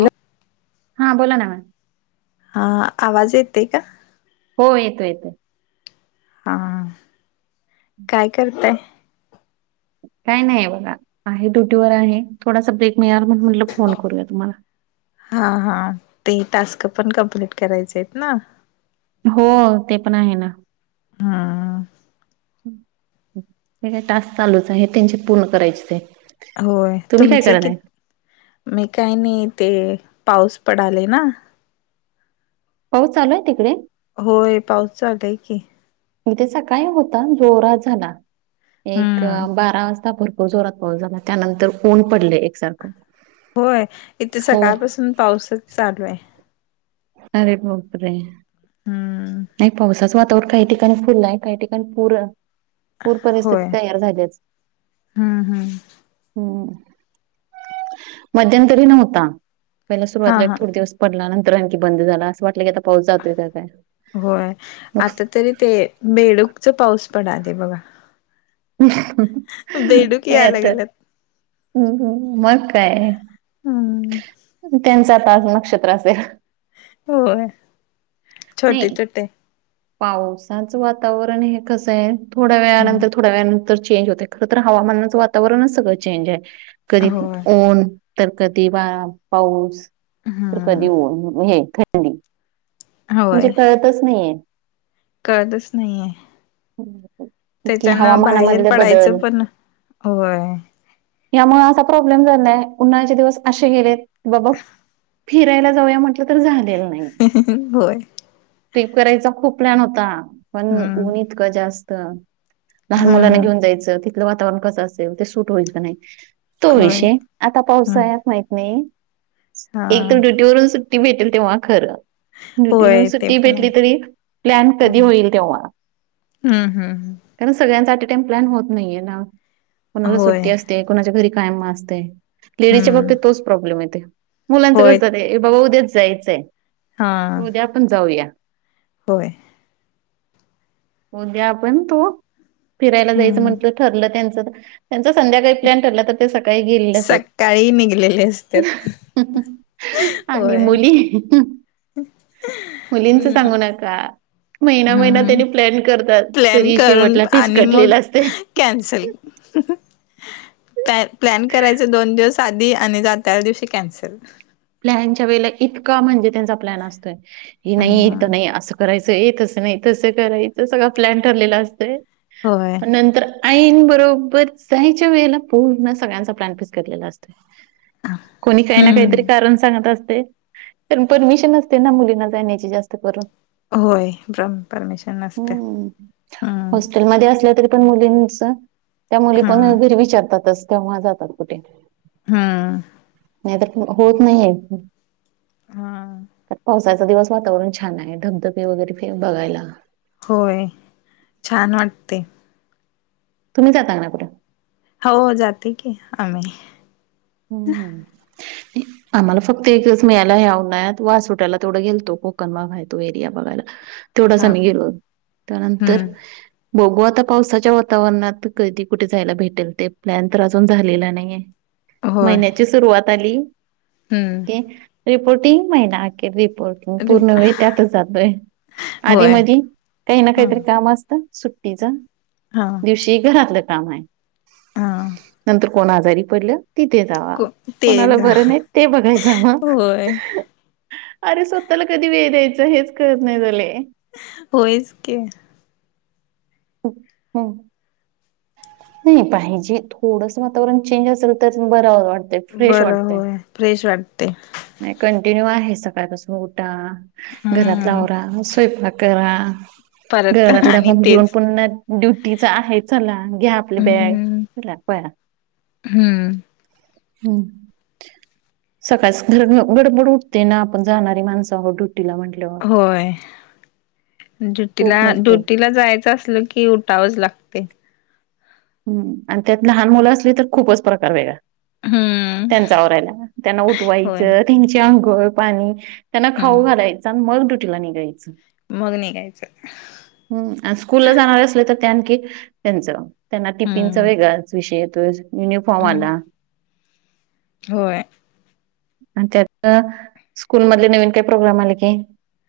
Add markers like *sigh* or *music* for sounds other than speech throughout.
हो, हां बोला ना मॅम. हा आवाज येतय का? हो येतो येतो. हा काय करताय? काय नाही आहे बघा, आहे ड्युटीवर आहे, थोडासा ब्रेक मिळाल म्हण म्हटलं फोन करूया तुम्हाला. हा हा ते टास्क पण कम्प्लीट करायचे आहेत ना. हो ते पण आहे ना. हा. ते का काय टास्क चालूच आहे, त्यांच्ये पूर्ण करायचेच आहे. होय, तुम्ही काय तुमचे, करत आहे नाही काही नाही ते पाऊस पडालेय ना. पाऊस चालूय तिकडे? होय पाऊस चालू हाय कि. इथं सकाळी होता जोरात झाला एक हम्म बारा वाजता भर तो जोरात पाऊस झाला त्यानंतर ऊन पडलय एकसारखं. होय इथं हो सकाळ पासून पाऊसच चालू हाय. अरे बाप रे हम्म नाही पावसाचं वातावरण काही ते *unintelligible* काही ठिकाणी पुर पूर परिस्थिती होय तयार झाल्याच. हम्म हम्म हम्म मध्यंतरी नव्हता. पहिला हा सुरुवातीला हा एक थोडे दिवस पडला नंतर आणखी बंद झाला असं वाटलं की आता पाऊस जातोय काय काय. होय आता तरी ते बेडूकच पाऊस पडालय बघा. बेडूक काय यायला आता लागल्यात मग काय.. हम्म त्यांचं आता आज नक्षत्र असेल.. होय. छोटे नाही छोटे पावसाचं वातावरण हे कसं हाय थोड्या वेळ्या हम्म नंतर, थोड्या वेळ्या नंतर चेंज होतय. खर तर हवामानाचं वातावरणच सगळं चेंज हाय. कधी होय ऊन तर कधी वा पाऊस. तर हम्म कधी ऊन हे थंडी होय म्हणजे कळतच नाहीये. कळतच नाहीये. नाहीये की तेच्यान बाहेर हवामानामधले बदल पडायचं पण.. व्हय... यामुळे असा प्रॉब्लेम झालाय उन्हाळ्याचे दिवस अशे गेलेत बाबा फिरायला जाऊया म्हटलं तर झालेलं नाहीये. होय. ट्रीप करायचा खूप प्लॅन होता पण हम्म ऊन इतकं जास्त लहान मुलांना हम्म घेऊन जायचं तिथलं वातावरण कसं असेल ते सूट होईल का नाही तो होय विषय. आता हम्म पावसाळ्यात माहित नाही हा एक तर ड्युटीवरून सु ट्टी भेटेल तेव्हा खरं. ड्युटी वरून होय ते सुट्टी पण आहे भेटली तरी प्लॅन कधी होईल तेंव्हा. हम्म हम्म हम्म..... कारण सगळ्यांचा ॲट टाईम प्लॅन होत नाहीये ना कोणाला होय सुट्टी असते कोणाच्या घरी काम असतयं. लेडीजच्या हम्म बाबतीत तोच प्रॉब्लेम येतोय. मुलांचं होय कसं ये बाबा उद्याच जायचयं. हा उद्या पण जाऊया होय. उद्या आपण तु फिरायला जायचं हम्म म्हटलं ठरलं त्यांचं तर त्यांचा संध्याकाळी प्लॅन ठरला तर ते सकाळी गेलेले असतात. सकाळी निघलेले असतात आणि होय मुली मुलींच हम्म सांगू नका. महिना महिना हम्म तेंनी प्लॅन करतात. प्लॅन तरी करून शेवटला आणि मग फिस्कटलेलं असतय. कॅन्सल... काय प्लॅन करायच दोन दिवस आधी. आणि जात्याला दिवशी कॅन्सल. प्लॅनच्या वेळेला इतका म्हणजे त्यांचा प्लॅन असतोय, की नाही हा इथं नाही असं करायचं ए तसं नाही, तसं करायच. सगळा प्लॅन ठरलेला असतोय. होय. पण नंतर ऐन बरोबर जायच्या वेळेला पूर्ण सगळ्यांचा प्लॅन फिक्सकटलेला केलेला असतोय. कुणी काय ना कायतरी हम्म म्हणत असतयं. पण परमिशन नसते ना मुलींना जाण्याची जास्त करून. होय. *unintelligible* परमिशन नसते. हम्म. हम्म हॉस्टेलमध्ये असलं तरी पण मुलींच त्या मुली पण हम्म. घरी विचारतातच. तेव्हा जातात कुठे. हम्म. नाही तर होत नाहीे. हा पा सायचा दिवस वातावरण छान आहे. धबधबे वगैरेे बघायला. होय, छान वाटतंय. तुम्ही जाता का नाय कुठ? हो जाते की आम्ही. हम्म- हम्म. *inaudible* आम्हाला फक्त एक दिवस मिळायला हया उन्हाळ्यात. वासोटायला तेवढं गेलतो. कोकण बघाय तो एरिया बघायला. तेवढंच हा आम्ही हा गेलो. हम्म त्यानंतर बघू आता पावसाच्या वातावरणात, कधी कुठे जायला भेटेल ते. प्लॅन तर अजून झालेला नाहीये. होय महिन्याची सुरुवात आली. हम्म. रिपोर्ट येइन महिना अखेर रिपोर्ट. पूर्ण वेळ त्यातच जातोय. आधी होय मधी काही ना काहीतरी हम्म काम असतंय सुट्टीच. हा. दिवशी घरातलं काम आहे. हा. नंतर कोण आजारी पडलं. तिथे जावा. ते कोणाला जा बरं नाही ते बघायचं मग. होय अरे स्वतःला कधी वेळ द्यायचं हेच कळत नाही झाले. होय की. हम्म- हम्म. नाही पाहिजे. थोडसं वातावरण चेंज असेल, तर बर वाट बरं होय. फ्रेश वाटतंय. नाही कंटिन्यू आहे. सकाळपासून उठा, घरातलं हम्म आवरा, स्वयंपाक करा. परत घरात आणि घेऊन तेच पुन्हा ड्युटीच आहे चला घ्या आपली बॅग हम्म हम्म *inaudible* सकाळच घर गडबड उठते ना. आपण जाणारी माणसं आहोत ड्युटीला म्हण होय. ड्युटीला खूप म्हणजे खूप ड्युटीला जायचं असलं की उठावंच लागत. हम्म. त्यात लहान मुलं असली खूपच प्रकार वेगळा. हम्म त्यांचा आवरायला. त्यांना होय उठवायचं, त्यांची आंघोळ पाणी त्यांना खाऊ हम्म घालायचं. आणि मग ड्युटीला निघायचं. मग निघायचं. हम्म. स्कूल ला जाणार असलं तर, त्या आणखी त्यांचं त्यांना टिफिनचाच हम्म वेगळाच विषय येतोय. युनिफॉर्म हम्म आला. होय. त्यात स्कूल मधले नवीन काही प्रोग्राम आले की.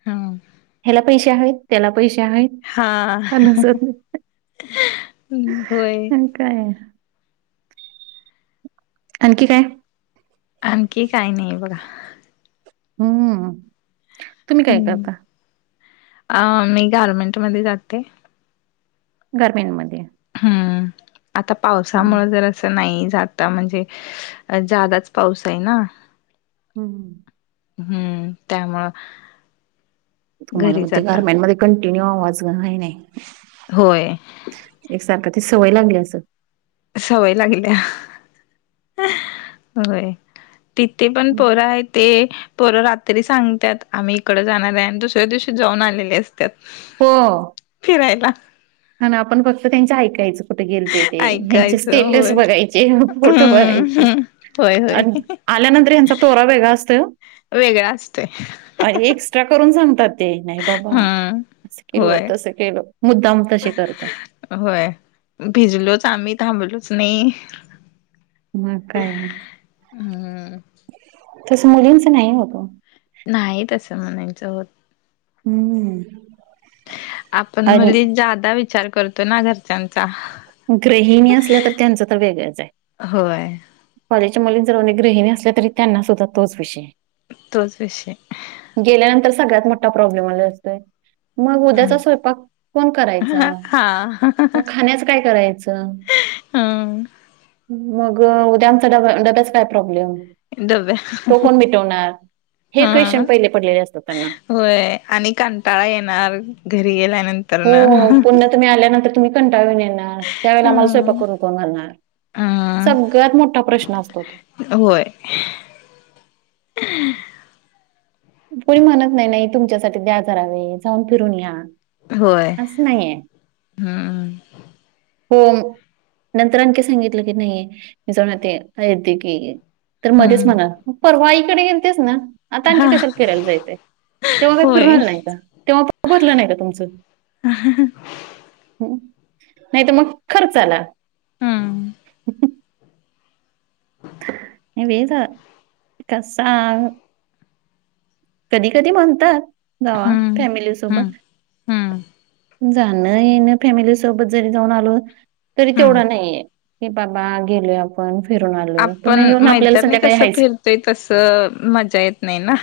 हम्म ह्याला पैसे- पैसे आहेत. हा चालूच होतंय होय. आणि काय. आणखी काय? आणखी काही नाही बघा. हम्म. तुम्ही काय हम्म करता अ मी गारमेंट मध्ये जाते. गारमेंट मध्ये. हम आता पावसामुळे नाही जात. आता म्हणजे जादाच पाऊस आहे ना. हम् हम. हम्म त्यामुळं. तुम्हाला घरीच आता गर्म्यांनमध्येध्ये कंटिन्यू आवाजय नाही. होय. एकसारखा ती सवय लागली असं. सवय लागल्या होय. तिथे पण पोरं आहेत. ते पोरं रात्री सांगतात आम्ही इकड जाणार आहे आणि दुसऱ्या दिवशी जाऊन आलेले असतात. हो. फिरायला. हा आपण फक्त त्यांची ऐकायचं कुठे गेलतीत. ते हचे ऐकायचं स्टेटस होय बघायचे फोटो बघायचे हम्म होय होय आणि. आल्यानंतर ह्यांचा तोरा वेगळा असतो. वेगळा असतोय. अ एक्स्ट्रा करून सांगतात ते नाही बाबा हम्म अस केल होय तसं केलं मुद्दाम. करतात. होय भिजलोच आम्ही थांबलोच नाही. मग काय हम्म तस मुलींच नाही होतो. नाही तसं म्हणायचं होत. हम्म. आणि आता विचार करतोय ना घरच्यांचा. ग्रहिणी असल्या तर त्यांचं तर वेगळंच आहे. होय. कॉलेजच्या मुलीन जर अनेक ग्रहिणी असल्या तरी त्यांना सुद्धा तोच विषय. तोच विषय. गेल्यानंतर सगळ्यात मोठा प्रॉब्लेम आला असतोय. मग उद्याचा स्वयंपाक कोण करायचा हा मग खाण्याच काय करायचं. हम. मग उद्या आमचा डब्याच्या काय प्रॉब्लेम. डब्या तो कोण मिटवणार हे हा क्वेशशन पहिले पडलेले असत त्यांना. होय आणि कंटाळा येणार घरी गेल्यानंतर. हो न पुन्हा तुम्ही आल्यानंतर तुम्ही कंटाळून येणार त्यावेळे आम्हाला स्वयपाक करूनकून घालणार. अ सगळ्यात मोठा प्रश्न असतो. होय. कोणी म्हणत नाही. नाही तुमच्यासाठी द्या जरा वेळ जाऊन फिरून या. होय असं नाहीये हम्म हो. नंतर आणखी सांगितलं की नाहीे जाऊन येते अयोध्ये्य की. तर मध्येच हम्म मणा परवाईकडे गेलतेच ना आता आणखी हा कशाला. फिरायला जायच तेव्हा काही होय फिरुण नाही का तेव्हा भरलं नाही का तुमच. ह नाही तर मग खर्च आला. हम ह कसा कधी कधी म्हणतात जावा हम्म हम्म फॅमिलीसोबत हम्म जाणं येण फॅमिली सोबत जरी जाऊन आलो. तरी हम्म तेवढा नाहीये की बाबा गेलो आपण आपण फिरून आलोय पुन्हा येऊन आपल्याला संध्याकाळी हायच ते कस मजा येत नाही ना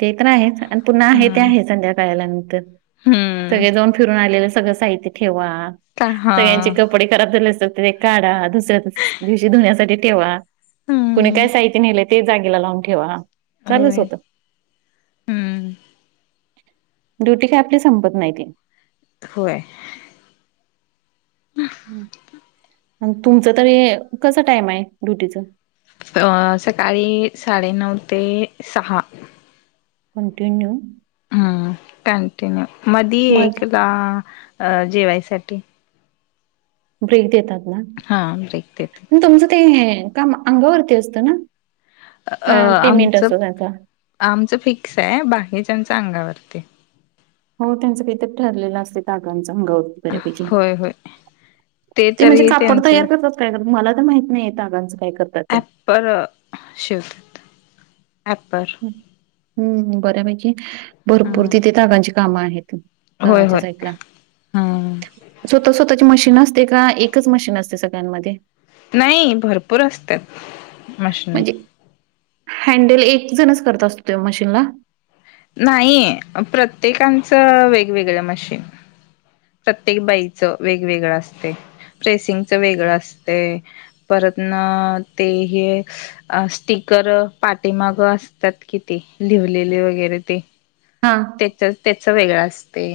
ते तर आहे आणि पुन्हा आहे ते हम्म आहे संध्याकाळल्या नंतर हम्म सगळे जाऊन फिरून आलेलं सगळं साहित्य ठेवा का हा सगळ्यांची कपडे कपडे खराब झाले असात ते काढा दुसऱ्या दिवशी धुण्यासाठी ठेवा कुणी हम्म काय साहित्य नेलं ते जागेला लावून ठेवा. चालूच होय, होतं हम्म ड्युटी काय आपली संपत नाही ती होय तुमच तरी कस टाइम आहे ड्युटीच अ सकाळी साडेनऊ ते सहा कंटिन्यू हम्, कंटिन्यू मधी मध्ये एकदा जेवायसाठी ब्रेक देतात ना आणि हा ब्रेक देतात. तुमचं ते काम अंगावरती असतं ना, अ का पेमेंट आमचं असतो त्याचा आमचं फिक्स आहे, बाकीच्याच अंगावरती हो त्यांचं काय ठरलेलं असते त तागाचं बऱ्यापैकी होय होय ते म्हणजे तरी कापड त्यांचं तयार करतात मला तर माहित नाहीेत तागांचं काय करतात ते ॲप्पर शिवतात, ॲप्पर हम्म बऱ्यापैकी भरपूर तीथं हम्म तागाची कामं आहेत. होय तागाच्या होय साईडला हम्म स्वतः स्वतःची मशीन अस ते का एकच मशीन असते सगळ्यांमध्ये नाही भरपूर असतात. मशनी म्हणजे हँडल एक जणच करत असतो मशीनला नाहीय, प्रत्येकांचं वेगवेगळं मशीन प्रत्येक बाईचं वेगवेगळं असते रेसिंगच वेगळं असते परतन ते हे अ स्टीकर पाठीमागं असतात किती लिवलेले वगैरे ते, हा त्याच वेगळं असते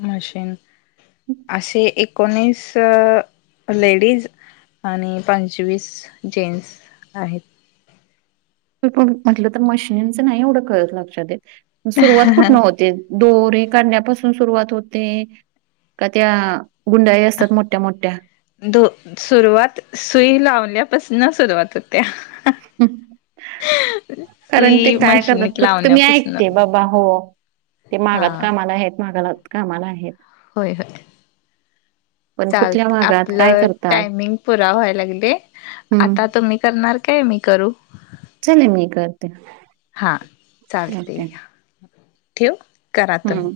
मशीन असे एकोणीस लेडीज आणि पंचवीस जेन्स आहेत म्हटलं तर मशिनीचं नाही एवढं कळत लक्षातेत सुरुवात कुठनं होते. दोरे काढण्यापासून सुरुवात होते, का त्या गुंडाई असत्यात मोठ्या मोठ्या धो सुरुवात सुई लावल्यापासन सुरुवात होत्या. हम्, कारण ते सुई काय करत मशनीत फक्त मी लावण्यापासन ऐकते बाबा हो ते हा मागात कामाला आहेत मागाला कामाला आहेत. होय होय.? पण कुठल्या चालतय. मागात काय आपलं करतात टायमिंग पुरा व्हाय लागलय हम्म आता तुम्ही करणार काय मी करू? चले मी करते.? हां चालतेय. ओके ठेवु? करा तुम्ही. हम्म